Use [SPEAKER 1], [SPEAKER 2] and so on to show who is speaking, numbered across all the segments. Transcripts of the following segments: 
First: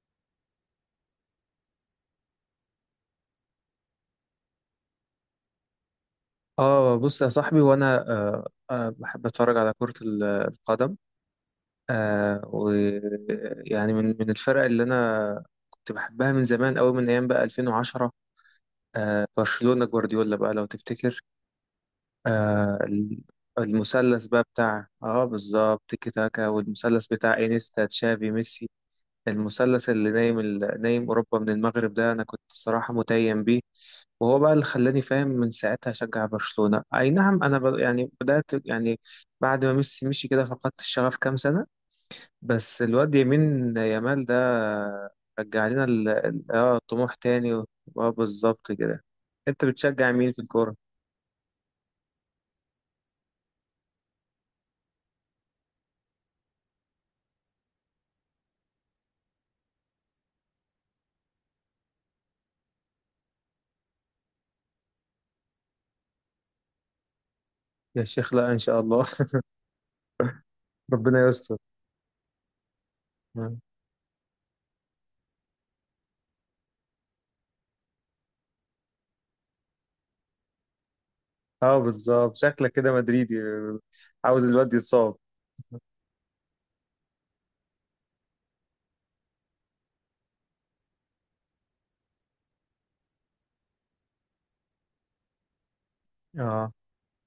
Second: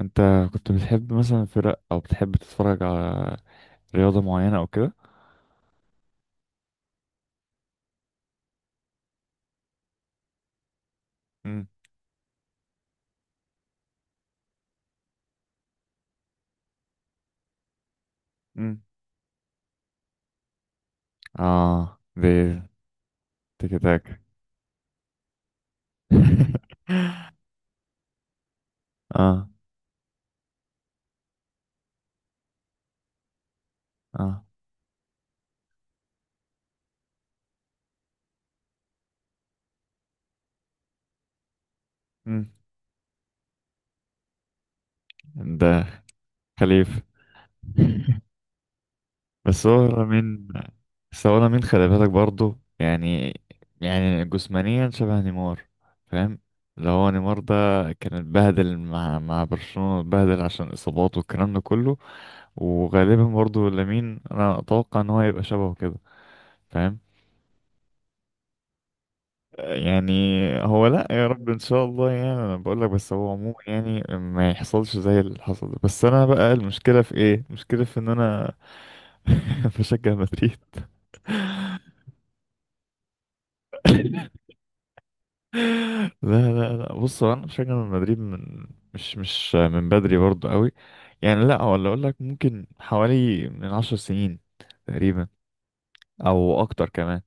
[SPEAKER 1] انت كنت بتحب مثلا فرق، او بتحب تتفرج على رياضة معينة او كده؟
[SPEAKER 2] اه بص يا صاحبي، وانا بحب اتفرج على كرة القدم.
[SPEAKER 1] امم.
[SPEAKER 2] ويعني من الفرق اللي انا كنت بحبها من زمان قوي، من ايام بقى 2010.
[SPEAKER 1] امم.
[SPEAKER 2] برشلونة جوارديولا بقى لو تفتكر.
[SPEAKER 1] اه، دي.
[SPEAKER 2] آه ال-
[SPEAKER 1] تيكي تاك.
[SPEAKER 2] المثلث بقى بتاع بالظبط تيكي تاكا، والمثلث بتاع انيستا تشافي ميسي.
[SPEAKER 1] اه.
[SPEAKER 2] المثلث اللي نايم نايم اوروبا من المغرب ده، انا كنت الصراحة متيم بيه. وهو
[SPEAKER 1] اه.
[SPEAKER 2] بقى اللي خلاني فاهم من ساعتها أشجع برشلونة. أي نعم، أنا يعني بدأت، يعني بعد ما ميسي مشي كده فقدت الشغف كام سنة.
[SPEAKER 1] امم.
[SPEAKER 2] بس الواد يمين يامال ده رجع لنا
[SPEAKER 1] ده خليف.
[SPEAKER 2] طموح تاني. بالظبط كده. أنت
[SPEAKER 1] بس هو
[SPEAKER 2] بتشجع مين في
[SPEAKER 1] لامين.
[SPEAKER 2] الكورة؟
[SPEAKER 1] بس هو لامين، خلي بالك برضه يعني، يعني جسمانيا شبه نيمار، فاهم؟ اللي هو نيمار ده كان اتبهدل مع برشلونة، اتبهدل عشان اصاباته والكلام ده كله. وغالبا برضو لامين انا اتوقع ان هو هيبقى شبهه كده، فاهم؟
[SPEAKER 2] يا شيخ لا إن شاء الله.
[SPEAKER 1] يعني هو لا، يا
[SPEAKER 2] ربنا
[SPEAKER 1] رب
[SPEAKER 2] يستر.
[SPEAKER 1] ان شاء الله. يعني انا بقول لك، بس هو عموما يعني ما يحصلش زي اللي حصل ده. بس انا بقى المشكله في ايه؟ المشكله في ان انا بشجع مدريد.
[SPEAKER 2] اه بالظبط، شكلك كده مدريدي، عاوز الواد يتصاب.
[SPEAKER 1] لا لا لا، بص هو انا بشجع مدريد من، مش من بدري برضو قوي، يعني لا، ولا اقول لك ممكن حوالي من 10 سنين تقريبا، او
[SPEAKER 2] اه
[SPEAKER 1] اكتر كمان.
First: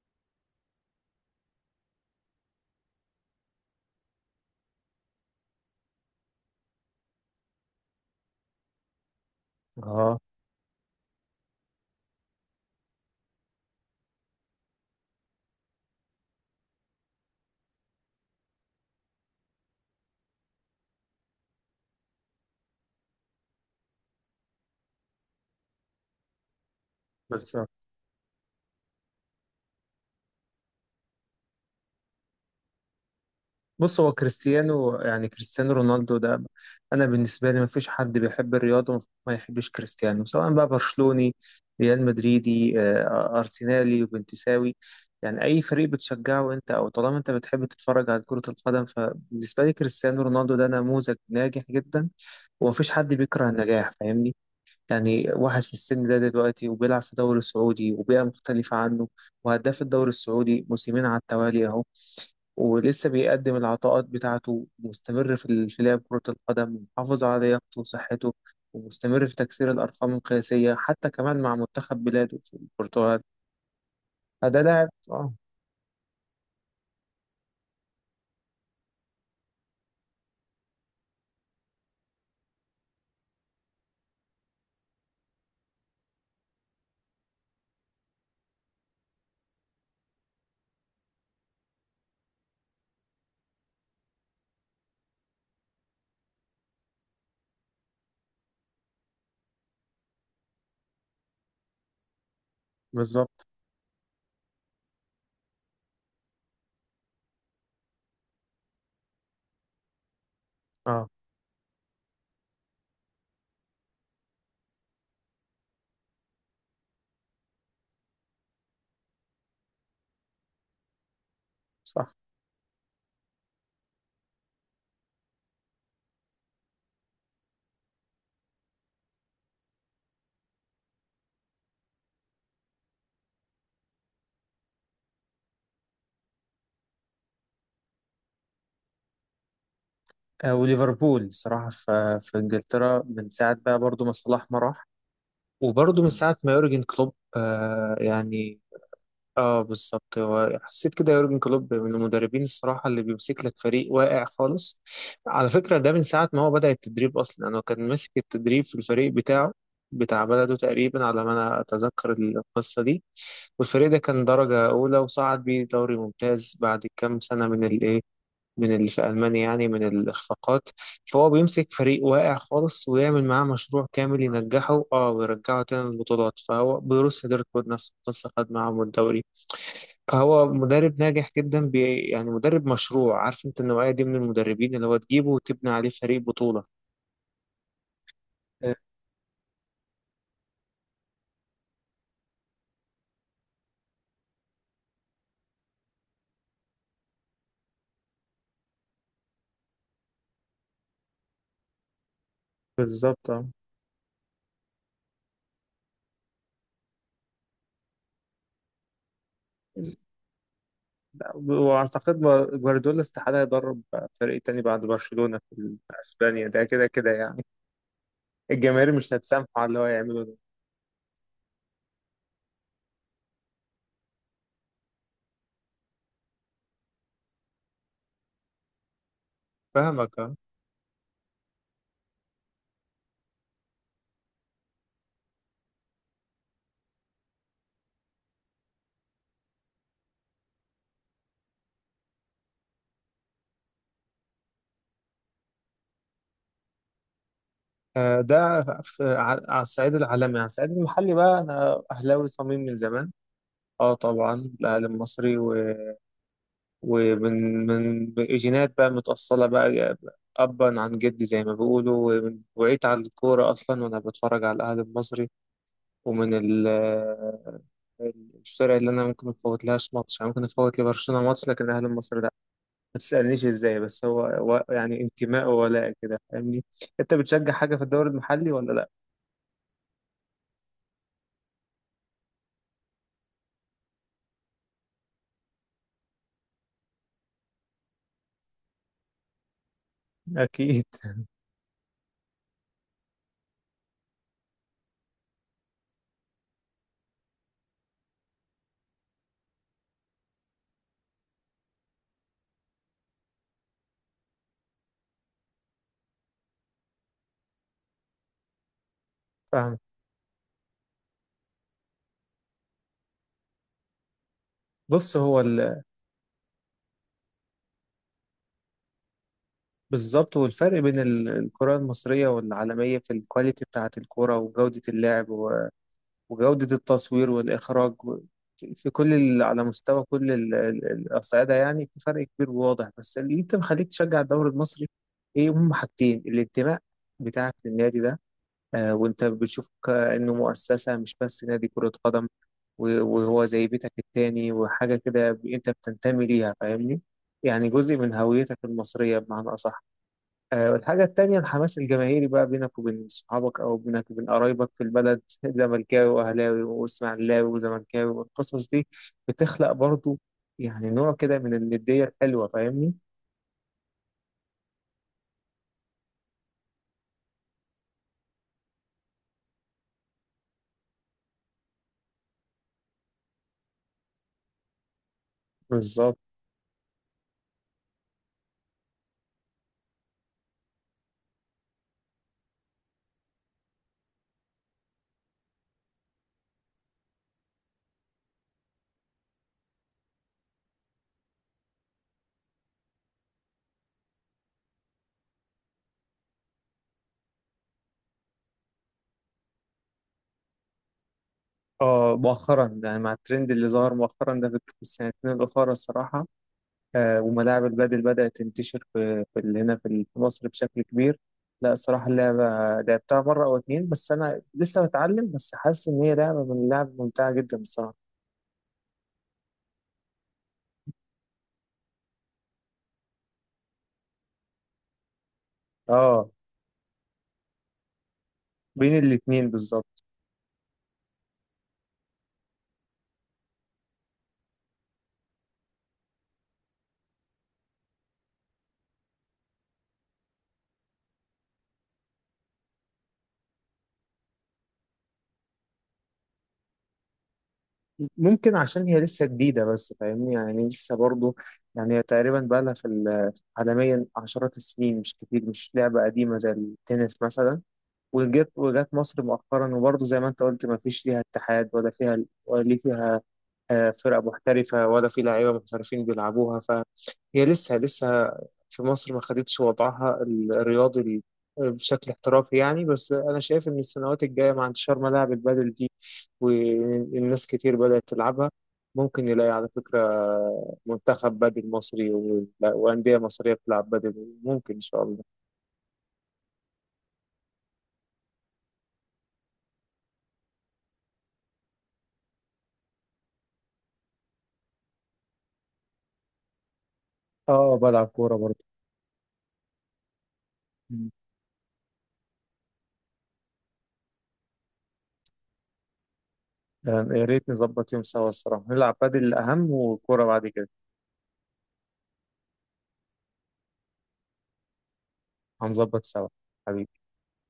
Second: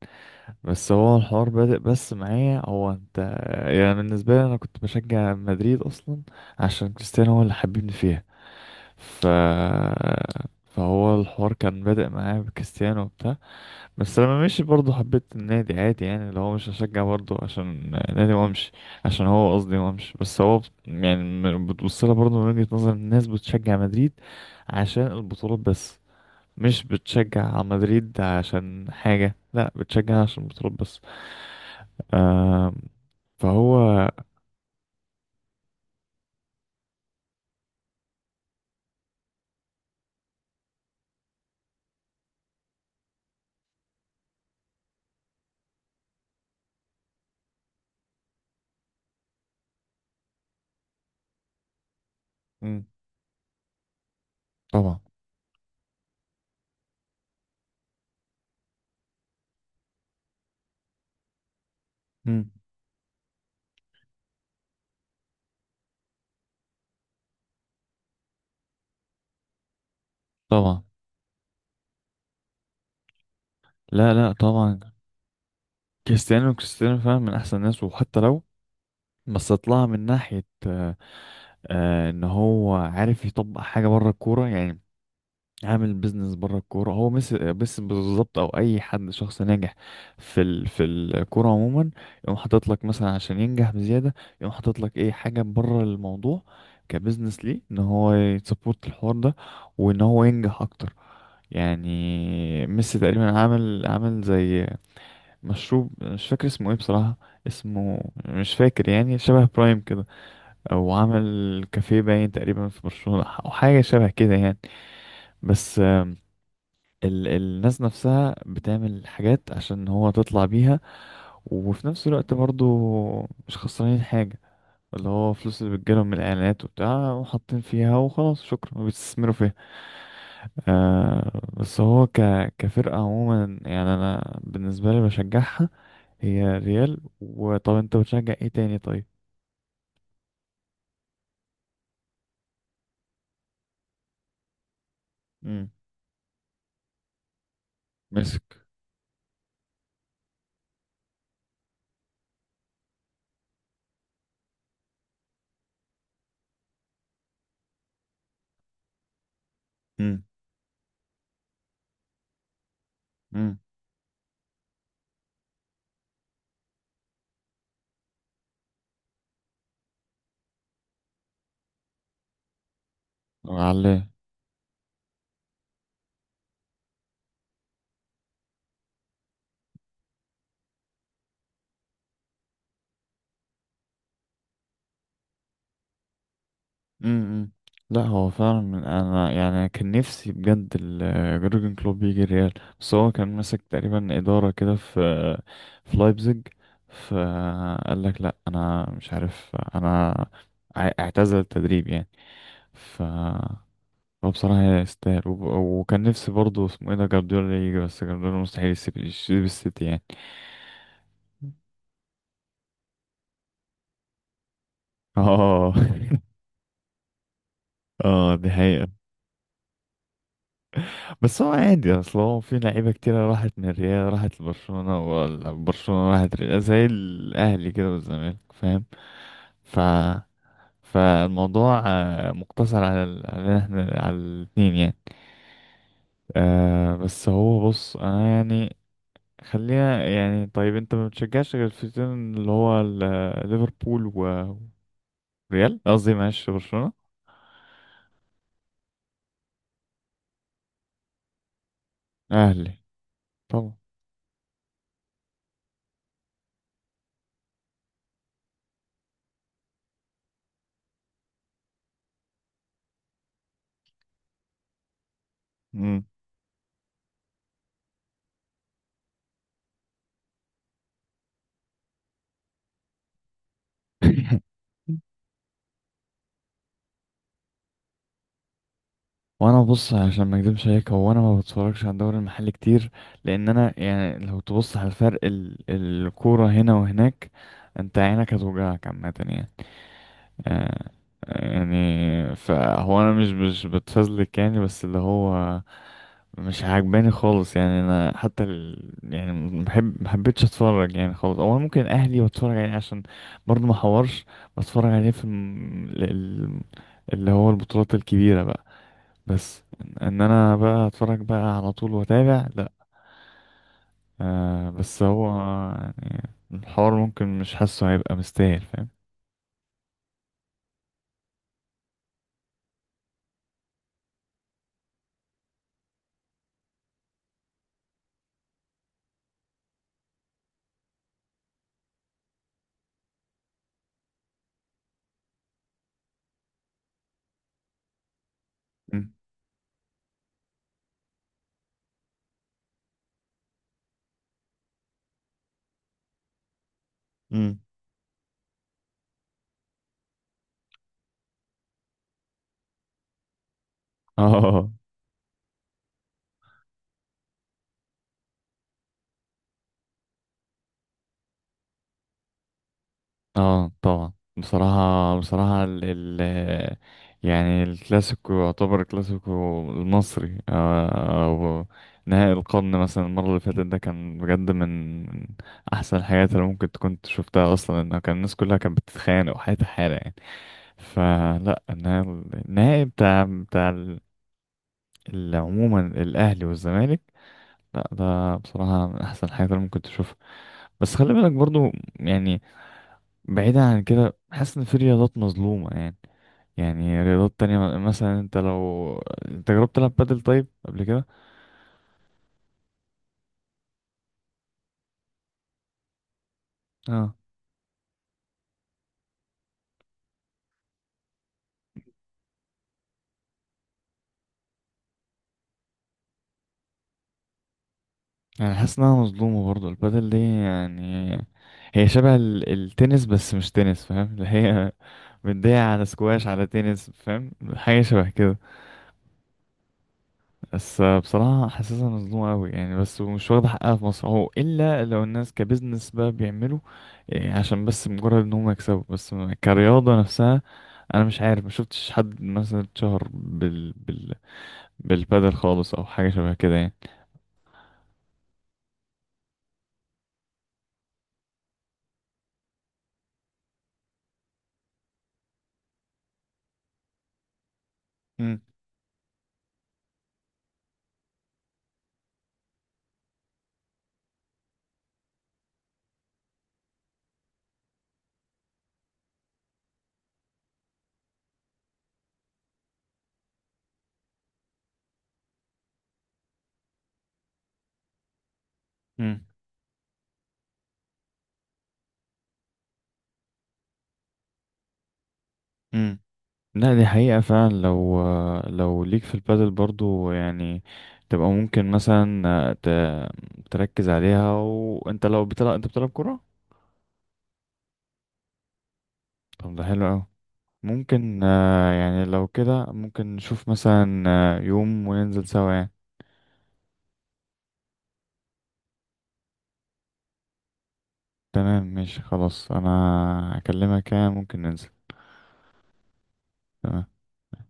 [SPEAKER 1] بس هو الحوار بادئ بس معايا هو انت. يعني بالنسبة لي انا كنت بشجع مدريد اصلا عشان كريستيانو هو اللي حببني فيها. ف
[SPEAKER 2] اه
[SPEAKER 1] فهو الحوار كان بادئ معايا بكريستيانو وبتاع، بس لما مشي برضه حبيت النادي عادي، يعني اللي هو مش هشجع برضه عشان نادي وامشي، عشان هو قصدي وامشي. بس هو يعني بتبصلها برضه من وجهة نظر الناس بتشجع مدريد عشان البطولات بس، مش
[SPEAKER 2] بس
[SPEAKER 1] بتشجع مدريد عشان حاجة، لا بتشجع عشان البطولات بس. آه،
[SPEAKER 2] بص،
[SPEAKER 1] فهو.
[SPEAKER 2] هو كريستيانو، يعني كريستيانو رونالدو ده، انا بالنسبه لي ما فيش حد بيحب الرياضه ما يحبش كريستيانو، سواء بقى برشلوني، ريال مدريدي، ارسنالي، وبنتساوي. يعني اي فريق بتشجعه انت، او طالما انت بتحب تتفرج على كره القدم، فبالنسبه لي كريستيانو رونالدو ده نموذج ناجح جدا، وما
[SPEAKER 1] مم.
[SPEAKER 2] فيش حد بيكره النجاح، فاهمني.
[SPEAKER 1] طبعا.
[SPEAKER 2] يعني واحد في السن ده دلوقتي، وبيلعب في الدوري السعودي وبيئه مختلفه عنه، وهداف الدوري السعودي موسمين على التوالي اهو،
[SPEAKER 1] مم.
[SPEAKER 2] ولسه بيقدم العطاءات بتاعته، مستمر في لعب كرة القدم، محافظ على لياقته وصحته، ومستمر في تكسير الأرقام القياسية
[SPEAKER 1] طبعا.
[SPEAKER 2] حتى كمان مع منتخب بلاده في البرتغال.
[SPEAKER 1] لا لا
[SPEAKER 2] فده
[SPEAKER 1] طبعا.
[SPEAKER 2] لاعب. اه،
[SPEAKER 1] كريستيانو، كريستيانو فعلا من احسن الناس، وحتى لو، بس طلع من ناحية آه، آه ان هو عارف يطبق حاجة بره الكورة يعني، عامل بيزنس بره الكوره. هو مس بس بالظبط، او اي حد شخص ناجح في في الكوره عموما يقوم حاطط لك مثلا عشان ينجح بزياده، يقوم حاطط لك ايه حاجه بره الموضوع، كبزنس ليه ان هو يسبورت الحوار ده وان هو ينجح اكتر يعني. ميسي تقريبا
[SPEAKER 2] بالظبط.
[SPEAKER 1] عامل زي مشروب مش فاكر اسمه ايه بصراحة، اسمه مش فاكر، يعني شبه برايم كده، او
[SPEAKER 2] اه،
[SPEAKER 1] عامل كافيه باين تقريبا في برشلونة او حاجة شبه كده يعني. بس ال الناس نفسها بتعمل حاجات عشان هو تطلع بيها، وفي نفس
[SPEAKER 2] صح.
[SPEAKER 1] الوقت برضو مش خسرانين حاجة، اللي هو فلوس اللي بتجيلهم من الإعلانات وبتاع وحاطين فيها وخلاص شكرا وبيستثمروا فيها. آه بس هو كفرقة عموما يعني أنا بالنسبة لي بشجعها، هي ريال. وطب أنت بتشجع إيه تاني طيب؟
[SPEAKER 2] وليفربول صراحة في إنجلترا من ساعة بقى، برضو ما صلاح ما راح،
[SPEAKER 1] مم.
[SPEAKER 2] وبرضو من ساعة ما يورجن كلوب،
[SPEAKER 1] مسك.
[SPEAKER 2] يعني. اه، بالظبط، هو حسيت كده يورجن كلوب من المدربين الصراحه، اللي بيمسك لك فريق واقع خالص. على فكره ده من ساعه ما هو بدا التدريب اصلا، يعني هو كان ماسك التدريب في الفريق بتاعه،
[SPEAKER 1] امم.
[SPEAKER 2] بتاع بلده تقريبا على ما انا اتذكر القصه دي.
[SPEAKER 1] امم.
[SPEAKER 2] والفريق ده كان درجه اولى، وصعد بيه دوري ممتاز بعد كام سنه من الايه، من اللي في المانيا يعني، من الاخفاقات. فهو بيمسك فريق واقع خالص ويعمل معاه مشروع
[SPEAKER 1] علاه.
[SPEAKER 2] كامل ينجحه، ويرجعه تاني للبطولات. فهو بروسيا دورتموند نفس القصه، خد معاهم الدوري. هو مدرب ناجح جدا، يعني مدرب مشروع. عارف انت النوعية دي من المدربين، اللي هو تجيبه وتبني عليه فريق بطولة.
[SPEAKER 1] امم. امم. لا هو فعلا
[SPEAKER 2] آه،
[SPEAKER 1] من، انا يعني أنا كان نفسي بجد جورجن كلوب يجي الريال، بس هو كان ماسك تقريبا اداره كده في في لايبزيج، فقال لك لا انا مش عارف، انا اعتزل التدريب يعني. ف
[SPEAKER 2] بالظبط. اه،
[SPEAKER 1] هو بصراحه يستاهل، وكان نفسي برضه اسمه ايه ده جارديولا يجي، بس جارديولا مستحيل يسيب السيتي يعني.
[SPEAKER 2] لا، واعتقد جوارديولا استحالة يدرب فريق تاني بعد برشلونة
[SPEAKER 1] اه
[SPEAKER 2] في اسبانيا، ده كده كده يعني.
[SPEAKER 1] اه دي حقيقة.
[SPEAKER 2] الجماهير مش هتسامحه على اللي هو يعمله ده.
[SPEAKER 1] بس هو عادي اصل هو في لعيبة كتيرة راحت من الريال راحت لبرشلونة، ولا برشلونة راحت ريال، زي الأهلي كده والزمالك، فاهم؟ ف
[SPEAKER 2] فاهمك.
[SPEAKER 1] فالموضوع آه، مقتصر على على احنا على الاتنين يعني. آه بس هو، بص انا يعني، خلينا يعني، طيب انت ما بتشجعش غير الفريقين اللي هو ليفربول وريال، قصدي معلش برشلونة.
[SPEAKER 2] ده على على الصعيد العالمي. على الصعيد المحلي بقى، انا اهلاوي صميم من
[SPEAKER 1] اهلي.
[SPEAKER 2] زمان.
[SPEAKER 1] طبعا.
[SPEAKER 2] اه، طبعا. الاهلي المصري. ومن من من جينات بقى متأصلة بقى، أبا عن جدي زي ما بيقولوا. وعيت على الكورة أصلا وأنا بتفرج على الأهلي المصري.
[SPEAKER 1] مم.
[SPEAKER 2] ومن ال- الفرق اللي أنا ممكن مفوت لهاش ماتش، يعني ممكن أفوت لبرشلونة ماتش، لكن الأهلي المصري لأ. ما تسألنيش إزاي، بس هو يعني انتماء وولاء كده، فاهمني. أنت بتشجع حاجة في الدوري المحلي ولا لأ؟
[SPEAKER 1] وانا بص عشان ما اكدبش عليك، هو انا ما بتفرجش على الدوري المحلي كتير، لان انا يعني لو تبص على الفرق، ال الكوره هنا وهناك، انت عينك هتوجعك عامه يعني.
[SPEAKER 2] أكيد.
[SPEAKER 1] آه يعني فهو انا مش بتفزلك يعني، بس اللي هو مش عاجباني خالص يعني، انا حتى ال يعني محبتش اتفرج يعني خالص، او أنا ممكن اهلي بتفرج عليه عشان برضه ما حورش، بتفرج عليه في اللي هو البطولات الكبيره بقى، بس
[SPEAKER 2] فاهم.
[SPEAKER 1] ان إن انا بقى اتفرج بقى على طول واتابع، لا. آه بس
[SPEAKER 2] بص
[SPEAKER 1] هو يعني الحوار ممكن مش حاسه هيبقى مستاهل، فاهم؟
[SPEAKER 2] بالظبط. والفرق بين الكرة المصرية والعالمية في الكواليتي بتاعة الكرة، وجودة اللعب، وجودة التصوير والإخراج، في كل على مستوى كل الأصعدة، يعني في فرق كبير وواضح. بس اللي أنت مخليك تشجع الدوري المصري إيه؟ هم حاجتين: الانتماء بتاعك للنادي ده، آه
[SPEAKER 1] مم.
[SPEAKER 2] وأنت بتشوف كأنه مؤسسة مش بس نادي كرة قدم، وهو زي بيتك التاني، وحاجة كده أنت بتنتمي ليها، فاهمني؟
[SPEAKER 1] امم.
[SPEAKER 2] يعني جزء من هويتك المصرية بمعنى أصح. والحاجة التانية الحماس الجماهيري بقى بينك وبين صحابك، أو بينك وبين
[SPEAKER 1] اه،
[SPEAKER 2] قرايبك في البلد. زملكاوي وأهلاوي وإسماعيلاوي وزملكاوي، والقصص دي بتخلق برضو يعني نوع كده من الندية الحلوة، فاهمني؟
[SPEAKER 1] اه طبعا، بصراحة بصراحة ال ال، يعني الكلاسيكو، يعتبر الكلاسيكو المصري آه، أو نهائي القرن مثلا المرة اللي فاتت، ده كان بجد من من أحسن
[SPEAKER 2] بالظبط.
[SPEAKER 1] الحاجات اللي ممكن تكون شفتها أصلا. إنه كان الناس كلها كانت بتتخانق وحياتها حالة يعني. فلا انا، النهائي بتاع عموما الاهلي والزمالك، لا ده بصراحه من احسن الحاجات اللي ممكن تشوفها. بس خلي بالك برضو يعني، بعيدا عن كده، حاسس ان في رياضات مظلومه يعني. يعني رياضات تانية مثلا انت لو، انت جربت تلعب بادل طيب قبل كده؟
[SPEAKER 2] اه مؤخرا، يعني مع الترند اللي ظهر مؤخرا ده، في السنتين الأخرى الصراحة.
[SPEAKER 1] اه.
[SPEAKER 2] آه، وملاعب البادل بدأت تنتشر هنا في مصر بشكل كبير. لا، الصراحة اللعبة لعبتها مرة أو اتنين، بس أنا لسه بتعلم. بس حاسس إن هي لعبة من اللعب ممتعة جدا الصراحة.
[SPEAKER 1] يعني حاسس انها مظلومه برضو البادل دي يعني، هي شبه التنس بس مش تنس، فاهم؟ اللي هي مدية على سكواش
[SPEAKER 2] اه،
[SPEAKER 1] على تنس، فاهم؟ حاجه شبه كده.
[SPEAKER 2] بين الاتنين بالظبط.
[SPEAKER 1] بس بصراحة حاسسها مظلومة أوي يعني، بس ومش واخدة حقها في مصر، هو إلا لو الناس كبزنس بقى بيعملوا إيه، عشان بس مجرد إن هم يكسبوا بس، كرياضة نفسها أنا مش عارف ما شفتش حد مثلا اتشهر بالبادل خالص أو حاجة شبه كده يعني.
[SPEAKER 2] ممكن عشان هي لسه جديدة بس، فاهمني يعني، لسه برضو. يعني هي تقريبا بقى لها عالميا عشرات السنين، مش كتير، مش لعبة قديمة زي التنس مثلا.
[SPEAKER 1] مم.
[SPEAKER 2] وجت مصر مؤخرا. وبرضو زي ما انت قلت، ما فيش ليها اتحاد، ولا فيها ولا فيها فرق محترفة، ولا في لعيبة محترفين بيلعبوها. فهي لسه لسه في مصر ما خدتش وضعها الرياضي بشكل احترافي يعني. بس انا شايف ان السنوات الجايه، مع انتشار ملاعب البادل والناس كتير بدأت تلعبها،
[SPEAKER 1] مم.
[SPEAKER 2] ممكن نلاقي على فكرة منتخب بدل مصري، وأندية مصرية بتلعب بدل، ممكن إن شاء الله.
[SPEAKER 1] مم. لا دي حقيقة فعلا. لو لو ليك في البادل برضو يعني، تبقى ممكن مثلا ت... تركز عليها. وانت لو بتلعب، انت بتلعب كرة؟
[SPEAKER 2] بلعب كورة برضه.
[SPEAKER 1] طب ده حلو أوي.
[SPEAKER 2] مم.
[SPEAKER 1] ممكن آه، يعني لو كده ممكن نشوف مثلا آه، يوم وننزل سوا يعني.
[SPEAKER 2] يا ريت نظبط يوم سوا الصراحة، نلعب بدل الأهم وكورة بعد كده.
[SPEAKER 1] تمام ماشي خلاص، انا هكلمك يعني ممكن ننزل.
[SPEAKER 2] هنظبط سوا. حبيبي.
[SPEAKER 1] تمام.